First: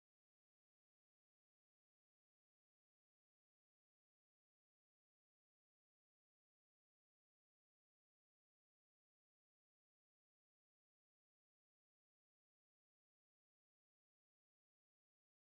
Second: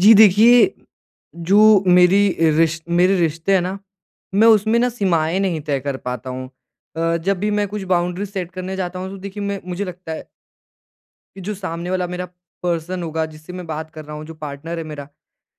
जी देखिए, जो मेरी रिश मेरे रिश्ते हैं ना, मैं उसमें ना सीमाएँ नहीं तय कर पाता हूँ। जब भी मैं कुछ बाउंड्री सेट करने जाता हूँ तो देखिए मैं मुझे लगता है कि जो सामने वाला मेरा पर्सन होगा जिससे मैं बात कर रहा हूँ, जो पार्टनर है मेरा,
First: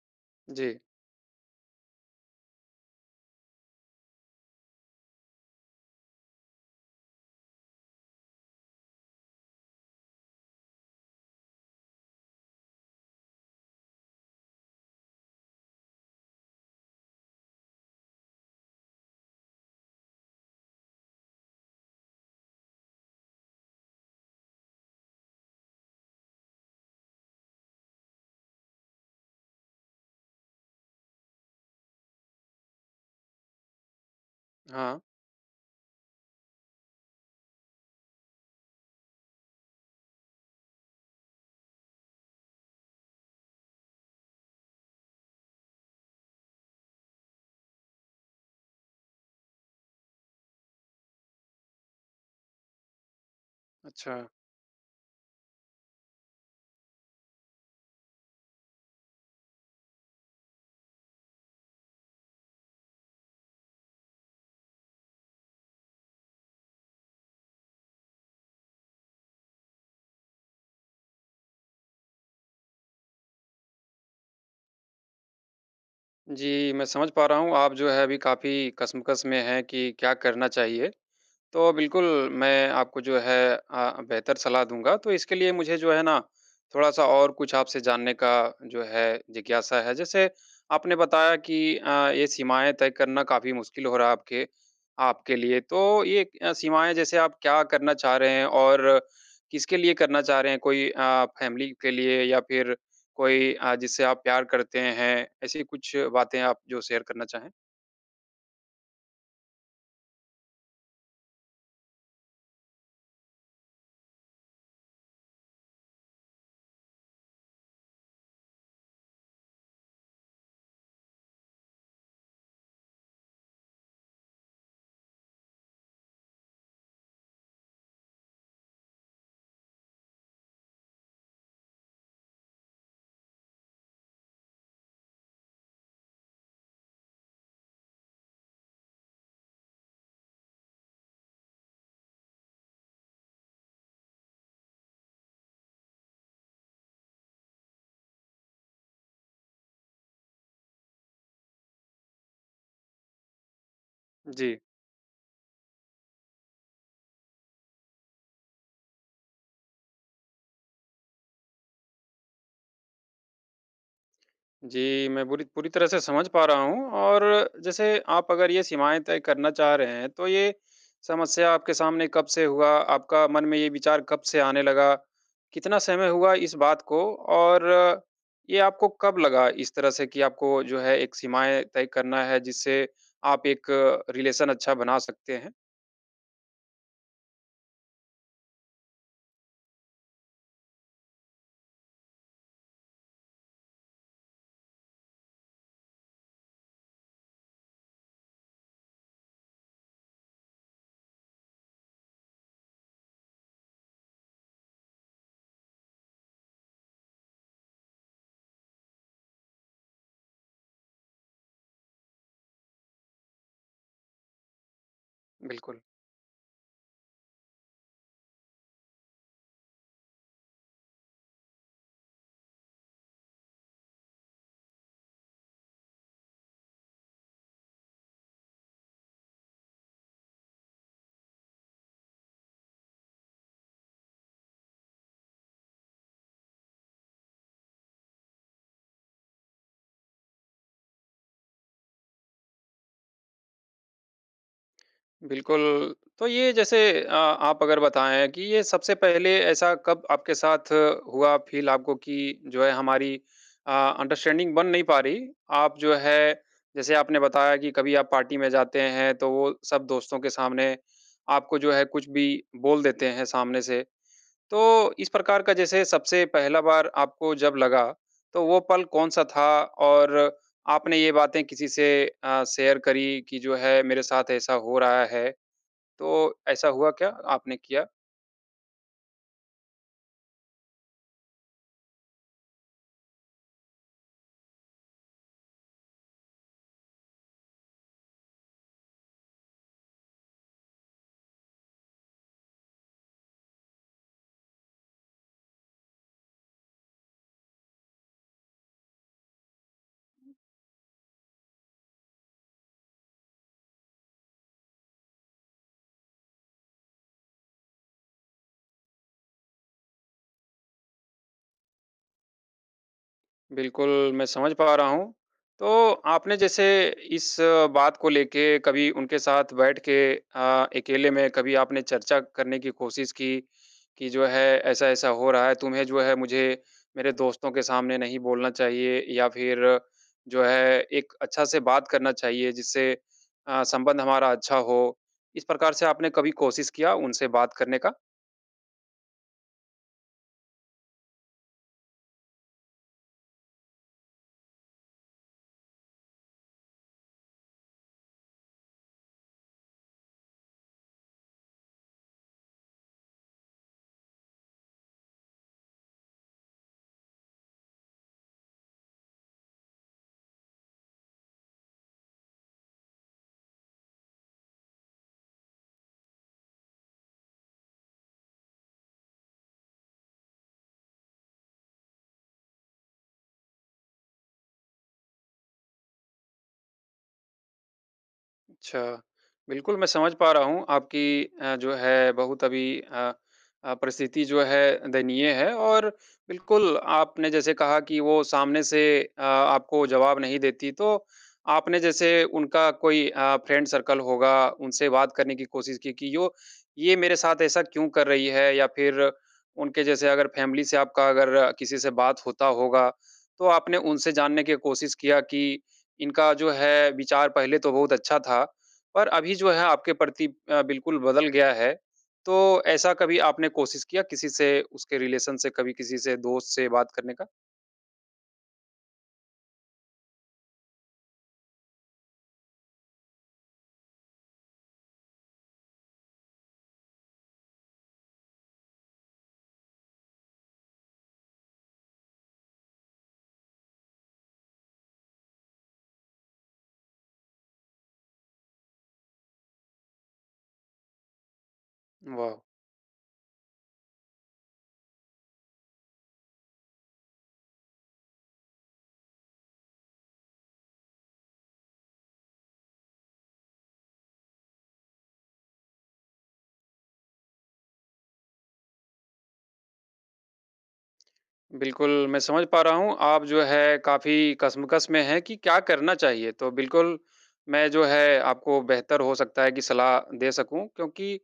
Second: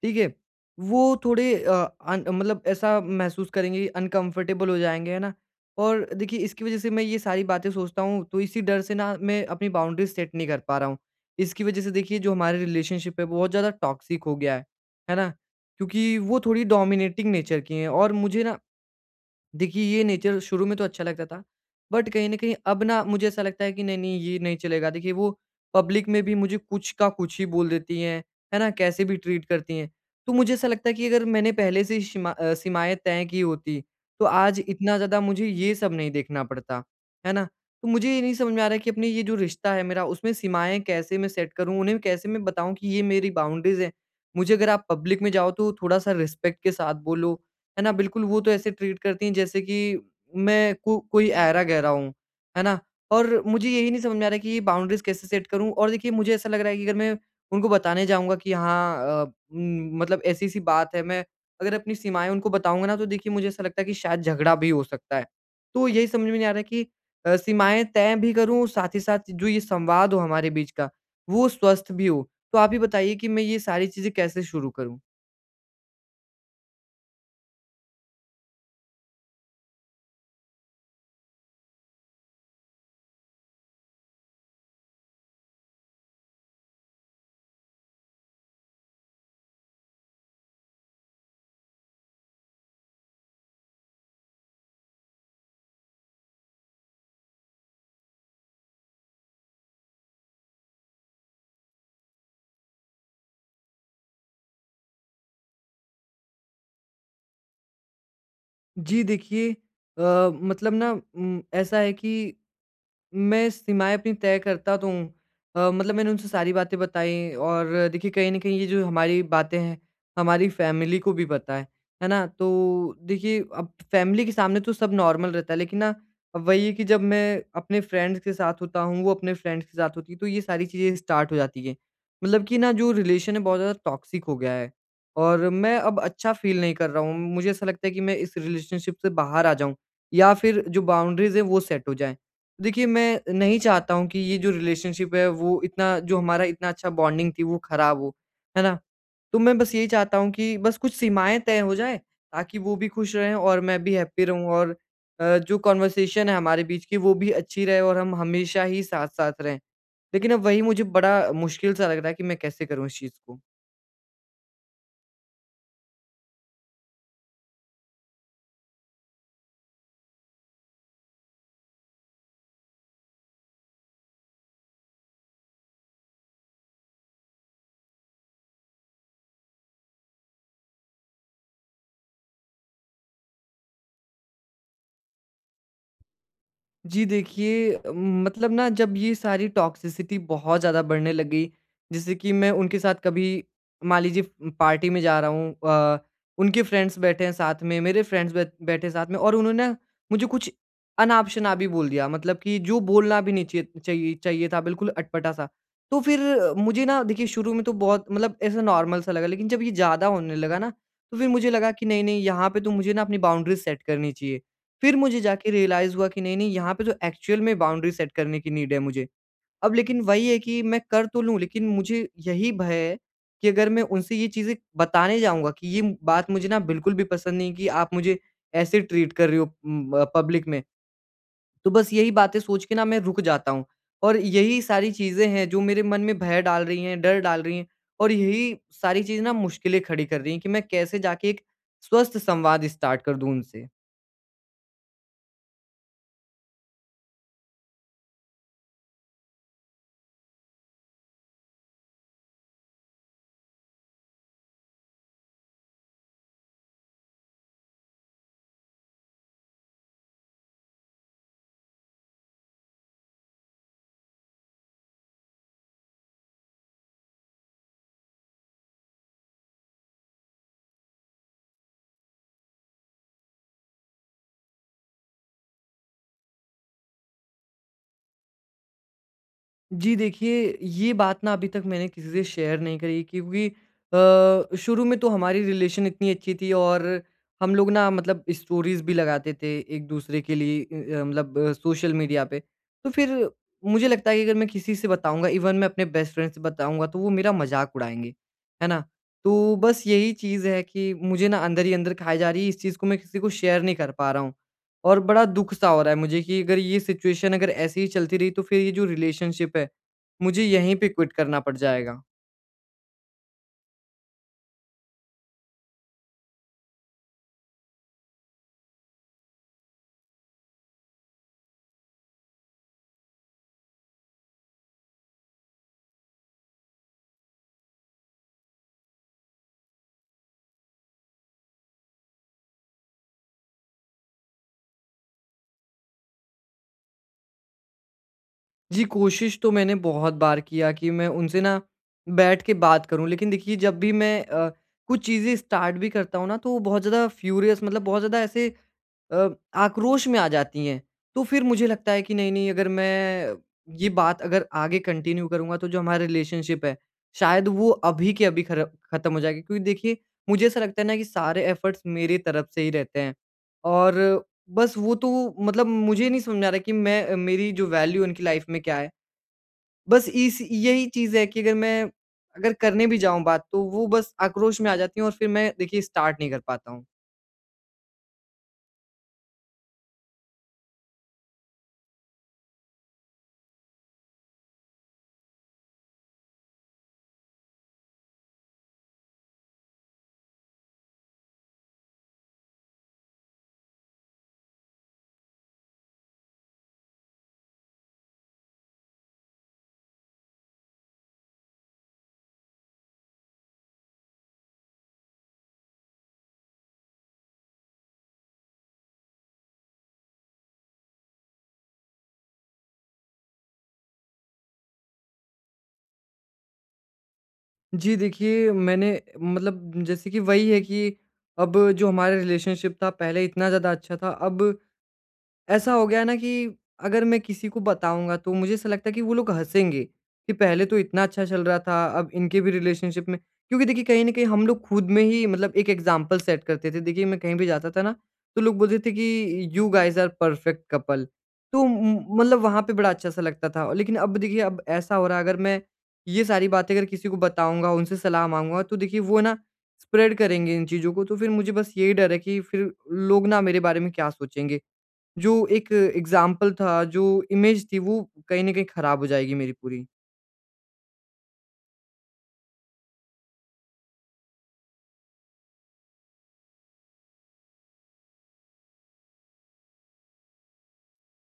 ठीक है? जी, वो थोड़े अ, अन मतलब ऐसा महसूस करेंगे, अनकम्फ़र्टेबल हो जाएँगे, है ना? और देखिए इसकी वज़ह से मैं ये सारी बातें सोचता हूँ, तो इसी डर से ना मैं अपनी बाउंड्री सेट नहीं कर पा रहा हूँ। इसकी वज़ह से देखिए जो हमारे रिलेशनशिप है वो बहुत ज़्यादा टॉक्सिक हो गया है ना? क्योंकि वो थोड़ी डोमिनेटिंग नेचर की हैं, और मुझे ना, देखिए, ये नेचर शुरू में तो अच्छा लगता था, बट कहीं न कहीं अब ना मुझे ऐसा लगता है कि नहीं-नहीं, ये नहीं चलेगा। देखिए वो पब्लिक में भी मुझे कुछ का कुछ ही बोल देती हैं, है ना? कैसे भी ट्रीट करती हैं। तो मुझे ऐसा लगता है कि अगर मैंने पहले से ही सीमाएँ तय की होती, तो आज इतना हाँ, ज़्यादा मुझे ये सब नहीं देखना पड़ता, है ना? तो मुझे ये नहीं समझ में आ रहा है कि अपने ये जो रिश्ता है मेरा, उसमें सीमाएँ कैसे मैं सेट करूँ? उन्हें कैसे मैं बताऊँ कि ये मेरी बाउंड्रीज़ हैं? मुझे, अगर आप पब्लिक में जाओ तो थोड़ा-सा रिस्पेक्ट के साथ बोलो, है ना? बिल्कुल, वो तो ऐसे ट्रीट करती हैं जैसे कि मैं को कोई ऐरा-गैरा हूँ, है ना? और मुझे यही नहीं समझ अच्छा। में आ रहा है कि ये बाउंड्रीज़ कैसे सेट करूँ? और देखिए मुझे ऐसा लग रहा है कि अगर मैं उनको बताने जाऊँगा कि हाँ, मतलब ऐसी-ऐसी बात है, मैं अगर अपनी सीमाएँ उनको बताऊँगा ना, तो देखिए मुझे ऐसा लगता है कि शायद झगड़ा भी हो सकता है। तो यही समझ में नहीं आ रहा है कि सीमाएँ तय भी करूँ, साथ ही साथ जो ये संवाद हो हमारे बीच का, वो स्वस्थ भी हो। तो आप ही बताइए कि मैं ये सारी चीज़ें कैसे शुरू करूँ? जी, मैं समझ पा रहा हूँ आप जो है अभी काफ़ी कशमकश में हैं कि क्या करना चाहिए। तो बिल्कुल, मैं आपको जो है बेहतर सलाह दूँगा, तो इसके लिए मुझे जो है ना, थोड़ा-सा और कुछ आपसे जानने का जो है जिज्ञासा है। जैसे आपने बताया कि ये सीमाएँ तय करना काफ़ी मुश्किल हो रहा है आपके आपके लिए, तो ये सीमाएँ जैसे आप क्या करना चाह रहे हैं और किसके लिए करना चाह रहे हैं? कोई फैमिली के लिए या फिर कोई जिससे आप प्यार करते हैं, ऐसी कुछ बातें आप जो शेयर करना चाहें? जी देखिए, मतलब ना, ऐसा है कि मैं सीमाएँ अपनी तय करता तो हूँ। मतलब मैंने उनसे सारी बातें बताई, और देखिए कहीं न कहीं ये जो हमारी बातें हैं, हमारी फैमिली को भी पता है ना? तो देखिए अब फैमिली के सामने तो सब नॉर्मल रहता है, लेकिन ना अब वही है कि जब मैं अपने फ्रेंड्स के साथ होता हूँ, वो अपने फ्रेंड्स के साथ होती है, तो ये सारी चीज़ें स्टार्ट हो जाती हैं। मतलब कि ना जो रिलेशन है बहुत ज़्यादा टॉक्सिक हो गया है, और मैं अब अच्छा फ़ील नहीं कर रहा हूँ। मुझे ऐसा लगता है कि मैं इस रिलेशनशिप से बाहर आ जाऊँ, या फिर जो बाउंड्रीज़ हैं वो सेट हो जाएँ। देखिए, मैं नहीं चाहता हूँ कि ये जो रिलेशनशिप है वो इतना, जो हमारा इतना अच्छा बॉन्डिंग थी वो ख़राब हो, है ना? तो मैं बस यही चाहता हूँ कि बस कुछ सीमाएँ तय हो जाएँ ताकि वो भी खुश रहें और मैं भी हैप्पी रहूँ, जी। और जो कन्वर्सेशन है हमारे बीच की वो भी अच्छी रहे, और हम हमेशा ही साथ-साथ रहें। लेकिन अब वही मुझे बड़ा मुश्किल सा लग रहा है कि मैं कैसे करूँ इस चीज़ को? जी, मैं बुरी पूरी तरह से समझ पा रहा हूँ और जैसे आप अगर ये सीमाएँ तय करना चाह रहे हैं, तो ये समस्या आपके सामने कब से हुआ? आपका मन में ये विचार कब से आने लगा? कितना समय हुआ इस बात को? और ये आपको कब लगा इस तरह से कि आपको जो है एक सीमाएँ तय करना है जिससे आप एक रिलेशन अच्छा बना सकते हैं? जी देखिए, मतलब ना, जब ये सारी टॉक्सिसिटी बहुत ज़्यादा बढ़ने लगी, जैसे कि मैं उनके साथ कभी, मान लीजिए, पार्टी में जा रहा हूँ, उनके फ्रेंड्स बैठे हैं साथ में, मेरे फ्रेंड्स बै बैठे हैं साथ में, और उन्होंने मुझे कुछ अनाप-शनाप भी बोल दिया, मतलब कि जो बोलना भी नहीं चाहिए चाहिए चाहिए था, बिल्कुल अटपटा-सा। तो फिर मुझे ना, देखिए, शुरू में तो बहुत मतलब ऐसा नॉर्मल सा लगा, लेकिन जब ये ज़्यादा होने लगा ना, तो फिर मुझे लगा कि नहीं, नहीं, यहाँ पे तो मुझे ना अपनी बाउंड्रीज़ सेट करनी चाहिए। फिर मुझे जाके बिल्कुल। रियलाइज़ हुआ कि नहीं-नहीं, यहाँ पे तो एक्चुअल में बाउंड्री सेट करने की नीड है मुझे। अब लेकिन वही है कि मैं कर तो लूँ, लेकिन मुझे यही भय है कि अगर मैं उनसे ये चीज़ें बताने जाऊँगा कि ये बात मुझे ना बिल्कुल भी पसंद नहीं कि आप मुझे ऐसे ट्रीट कर रहे हो पब्लिक में। तो बस यही बातें सोच के ना मैं रुक जाता हूँ, और यही सारी चीज़ें हैं जो मेरे मन में भय डाल रही हैं, डर डाल रही हैं, और यही सारी चीज़ें ना मुश्किलें खड़ी कर रही हैं कि मैं कैसे जाके एक स्वस्थ संवाद स्टार्ट कर दूँ उनसे। बिल्कुल, तो ये जैसे आप अगर बताएँ कि ये सबसे पहले ऐसा कब आपके साथ हुआ फ़ील आपको कि जो है हमारी अंडरस्टैंडिंग बन नहीं पा रही। आप जो है जैसे आपने बताया कि कभी आप पार्टी में जाते हैं तो वो सब दोस्तों के सामने आपको जो है कुछ भी बोल देते हैं सामने से। तो इस प्रकार का जैसे सबसे पहला बार आपको जब लगा तो वो पल कौन-सा था और आपने ये बातें किसी से शेयर करी कि जो है मेरे साथ ऐसा हो रहा है तो ऐसा हुआ क्या? आपने किया? जी देखिए, ये बात ना अभी तक मैंने किसी से शेयर नहीं करी, क्योंकि शुरू में तो हमारी रिलेशन इतनी अच्छी थी, और हम लोग ना मतलब स्टोरीज़ भी लगाते थे एक-दूसरे के लिए, मतलब सोशल मीडिया पे। तो फिर मुझे लगता है कि अगर मैं किसी से बताऊँगा, इवन मैं अपने बेस्ट फ्रेंड से बताऊँगा, तो वो मेरा मज़ाक उड़ाएँगे, है ना? तो बस यही चीज़ है कि मुझे ना अंदर ही अंदर खाए जा रही है, इस चीज़ को मैं किसी को शेयर नहीं कर पा रहा हूँ। और बड़ा दुख सा हो रहा है मुझे कि अगर ये सिचुएशन अगर ऐसे ही चलती रही तो फिर ये जो रिलेशनशिप है, मुझे यहीं पे क्विट करना पड़ जाएगा। बिल्कुल, मैं समझ पा रहा हूँ। तो आपने जैसे इस बात को लेके कभी उनके साथ बैठ के अकेले में कभी आपने चर्चा करने की कोशिश की, कि जो है ऐसा-ऐसा हो रहा है, तुम्हें जो है मुझे मेरे दोस्तों के सामने नहीं बोलना चाहिए या फिर जो है एक अच्छा से बात करना चाहिए जिससे संबंध हमारा अच्छा हो। इस प्रकार से आपने कभी कोशिश किया उनसे बात करने का? जी, कोशिश तो मैंने बहुत बार किया कि मैं उनसे ना बैठ के बात करूँ, लेकिन देखिए जब भी मैं कुछ चीज़ें स्टार्ट भी करता हूँ ना, तो वो बहुत ज़्यादा फ्यूरियस, मतलब बहुत ज़्यादा ऐसे अ, आक्रोश में आ जाती हैं। तो फिर मुझे लगता है कि नहीं-नहीं, अगर मैं ये बात अगर आगे कंटिन्यू करूँगा तो जो हमारा रिलेशनशिप है, शायद वो अभी के अभी खर खत्म हो जाएगी। क्योंकि देखिए मुझे ऐसा लगता है ना कि सारे एफर्ट्स मेरी तरफ से ही रहते हैं, और बस वो तो, मतलब मुझे नहीं समझ में आ रहा कि मैं, मेरी जो वैल्यू उनकी लाइफ में क्या है। बस इस यही चीज़ है कि अगर मैं, अगर करने भी जाऊँ बात तो वो बस आक्रोश में आ जाती हैं, और फिर मैं देखिए स्टार्ट नहीं कर पाता हूँ। अच्छा, बिल्कुल मैं समझ पा रहा हूँ आपकी जो है बहुत अभी परिस्थिति जो है दयनीय है और बिल्कुल आपने जैसे कहा कि वो सामने से आपको जवाब नहीं देती, तो आपने जैसे उनका कोई फ्रेंड सर्कल होगा, उनसे बात करने की कोशिश की कि यो ये मेरे साथ ऐसा क्यों कर रही है? या फिर उनके जैसे अगर फैमिली से आपका अगर किसी से बात होता होगा, तो आपने उनसे जानने की कोशिश किया कि इनका जो है विचार पहले तो बहुत अच्छा था पर अभी जो है आपके प्रति बिल्कुल बदल गया है। तो ऐसा कभी आपने कोशिश किया किसी से उसके रिलेशन से, कभी किसी से दोस्त से बात करने का? जी, देखिए मैंने, मतलब जैसे कि वही है कि अब जो हमारा रिलेशनशिप था पहले इतना ज़्यादा अच्छा था, अब ऐसा हो गया ना कि अगर मैं किसी को बताऊँगा तो मुझे ऐसा लगता है कि वो लोग हँसेंगे, कि पहले तो इतना अच्छा चल रहा था, अब इनके भी रिलेशनशिप में, क्योंकि देखिए कहीं न कहीं हम लोग खुद में ही, मतलब, एक एग्ज़ाम्पल सेट करते थे। देखिए मैं कहीं भी जाता था ना, तो लोग बोलते थे कि you guys are perfect couple, तो म वाह! मतलब वहाँ पे बड़ा अच्छा-सा लगता था। और लेकिन अब देखिए अब ऐसा हो रहा है, अगर मैं ये सारी बातें अगर किसी को बताऊँगा, उनसे सलाह माँगूँगा, तो देखिए वो ना स्प्रेड करेंगे इन चीज़ों को, तो फिर मुझे बस यही डर है कि फिर लोग ना मेरे बारे में क्या सोचेंगे? जो एक एग्ज़ाम्पल था, जो इमेज थी वो कहीं न कहीं खराब हो जाएगी मेरी पूरी। बिल्कुल, मैं समझ पा रहा हूँ, आप जो है काफ़ी कशमकश में हैं कि क्या करना चाहिए। तो बिल्कुल, मैं जो है आपको बेहतर हो सकता है कि सलाह दे सकूँ क्योंकि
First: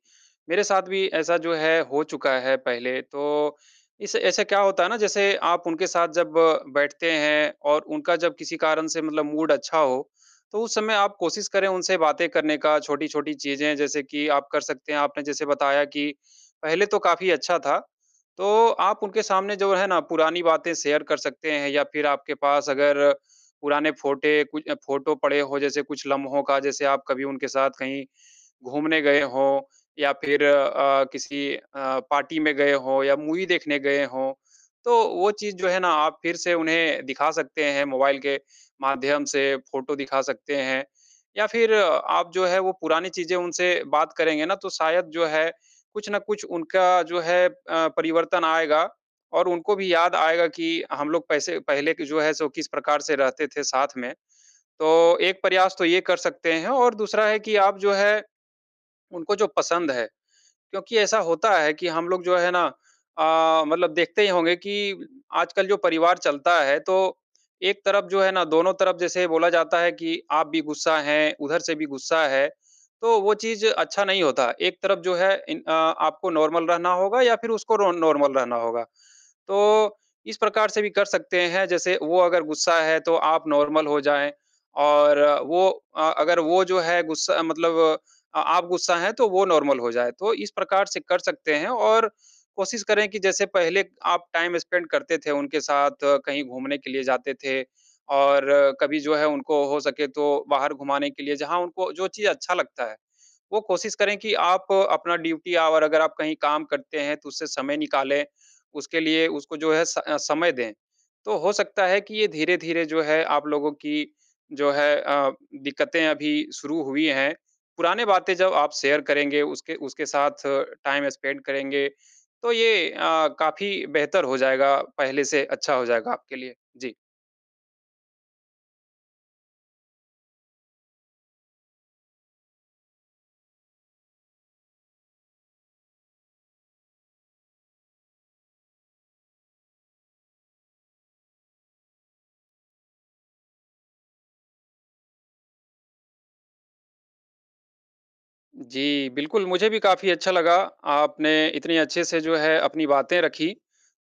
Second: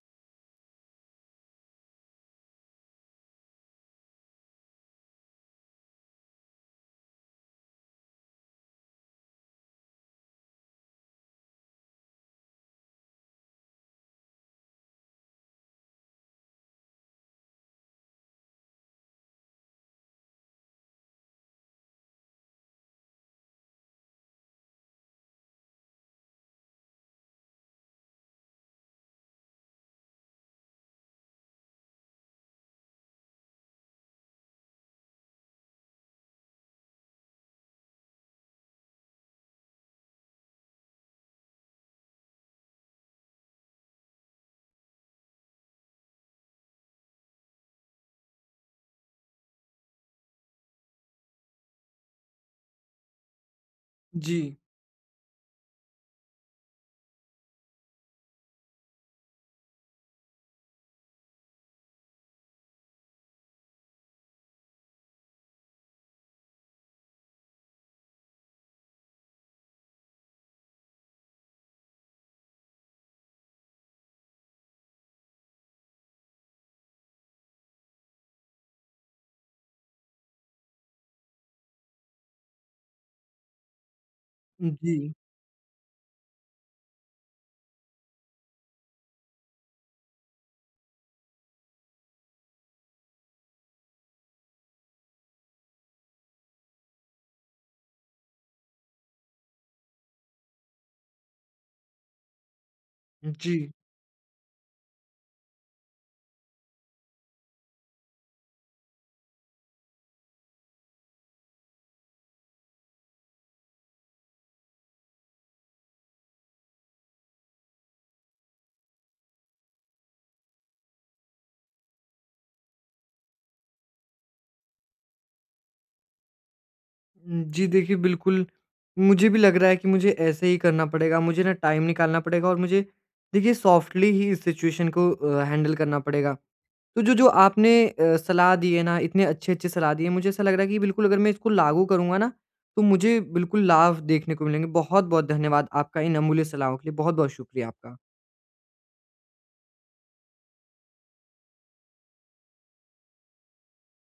मेरे साथ भी ऐसा जो है हो चुका है पहले। तो इस ऐसे क्या होता है ना जैसे आप उनके साथ जब बैठते हैं और उनका जब किसी कारण से मतलब मूड अच्छा हो, तो उस समय आप कोशिश करें उनसे बातें करने का, छोटी-छोटी चीज़ें जैसे कि आप कर सकते हैं। आपने जैसे बताया कि पहले तो काफ़ी अच्छा था तो आप उनके सामने जो है ना पुरानी बातें शेयर कर सकते हैं या फिर आपके पास अगर पुराने फोटे कुछ फोटो पड़े हो जैसे कुछ लम्हों का जैसे आप कभी उनके साथ कहीं घूमने गए हों या फिर किसी पार्टी में गए हों या मूवी देखने गए हों, तो वो चीज़ जो है ना आप फिर से उन्हें दिखा सकते हैं मोबाइल के माध्यम से फोटो दिखा सकते हैं या फिर आप जो है वो पुरानी चीज़ें उनसे बात करेंगे ना तो शायद जो है कुछ न कुछ उनका जो है परिवर्तन आएगा और उनको भी याद आएगा कि हम लोग पैसे पहले के जो है सो किस प्रकार से रहते थे साथ में। जी। तो एक प्रयास तो ये कर सकते हैं और दूसरा है कि आप जो है उनको जो पसंद है, क्योंकि ऐसा होता है कि हम लोग जो है ना मतलब देखते ही होंगे कि आजकल जो परिवार चलता है तो एक तरफ जो है ना दोनों तरफ जैसे बोला जाता है कि आप भी गुस्सा हैं उधर से भी गुस्सा है, तो वो चीज़ अच्छा नहीं होता। एक तरफ जो है आपको नॉर्मल रहना होगा या फिर उसको नॉर्मल रहना होगा, तो इस प्रकार से भी कर सकते हैं जैसे वो अगर गुस्सा है तो आप नॉर्मल हो जाएं, जी, और वो अगर वो जो है गुस्सा मतलब आप गुस्सा हैं तो वो नॉर्मल हो जाए। तो इस प्रकार से कर सकते हैं और कोशिश करें कि जैसे पहले आप टाइम स्पेंड करते थे उनके साथ, कहीं घूमने के लिए जाते थे, और कभी जो है उनको हो सके तो बाहर घुमाने के लिए जहाँ उनको जो चीज़ अच्छा लगता है, जी। वो कोशिश करें कि आप अपना ड्यूटी आवर अगर आप कहीं काम करते हैं तो उससे समय निकालें, उसके लिए उसको जो है समय दें। तो हो सकता है कि ये धीरे-धीरे जो है आप लोगों की जो है दिक्कतें अभी शुरू हुई हैं, पुराने बातें जब आप शेयर करेंगे, उसके उसके साथ टाइम स्पेंड करेंगे, तो ये काफ़ी बेहतर हो जाएगा, पहले से अच्छा हो जाएगा आपके लिए। जी। जी देखिए, बिल्कुल मुझे भी लग रहा है कि मुझे ऐसे ही करना पड़ेगा। मुझे ना टाइम निकालना पड़ेगा, और मुझे, देखिए, सॉफ्टली ही इस सिचुएशन को हैंडल करना पड़ेगा। तो जो-जो आपने सलाह दी है ना, इतने अच्छे-अच्छे सलाह दी है, मुझे ऐसा लग रहा है कि बिल्कुल अगर मैं इसको लागू करूँगा ना, तो मुझे बिल्कुल लाभ देखने को मिलेंगे। बहुत-बहुत धन्यवाद आपका इन अमूल्य सलाहों के लिए। बहुत-बहुत शुक्रिया आपका। जी, बिल्कुल, मुझे भी काफ़ी अच्छा लगा, आपने इतने अच्छे से जो है अपनी बातें रखी।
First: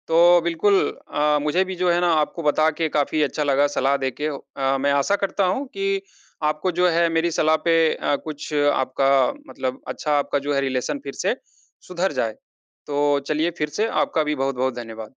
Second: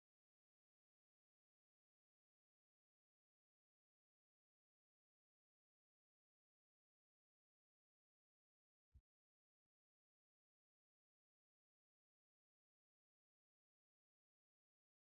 तो बिल्कुल मुझे भी जो है ना आपको बता के काफ़ी अच्छा लगा सलाह दे के। मैं आशा करता हूँ कि आपको जो है मेरी सलाह पे कुछ आपका मतलब अच्छा आपका जो है रिलेशन फिर से सुधर जाए। तो चलिए, फिर से आपका भी बहुत-बहुत धन्यवाद।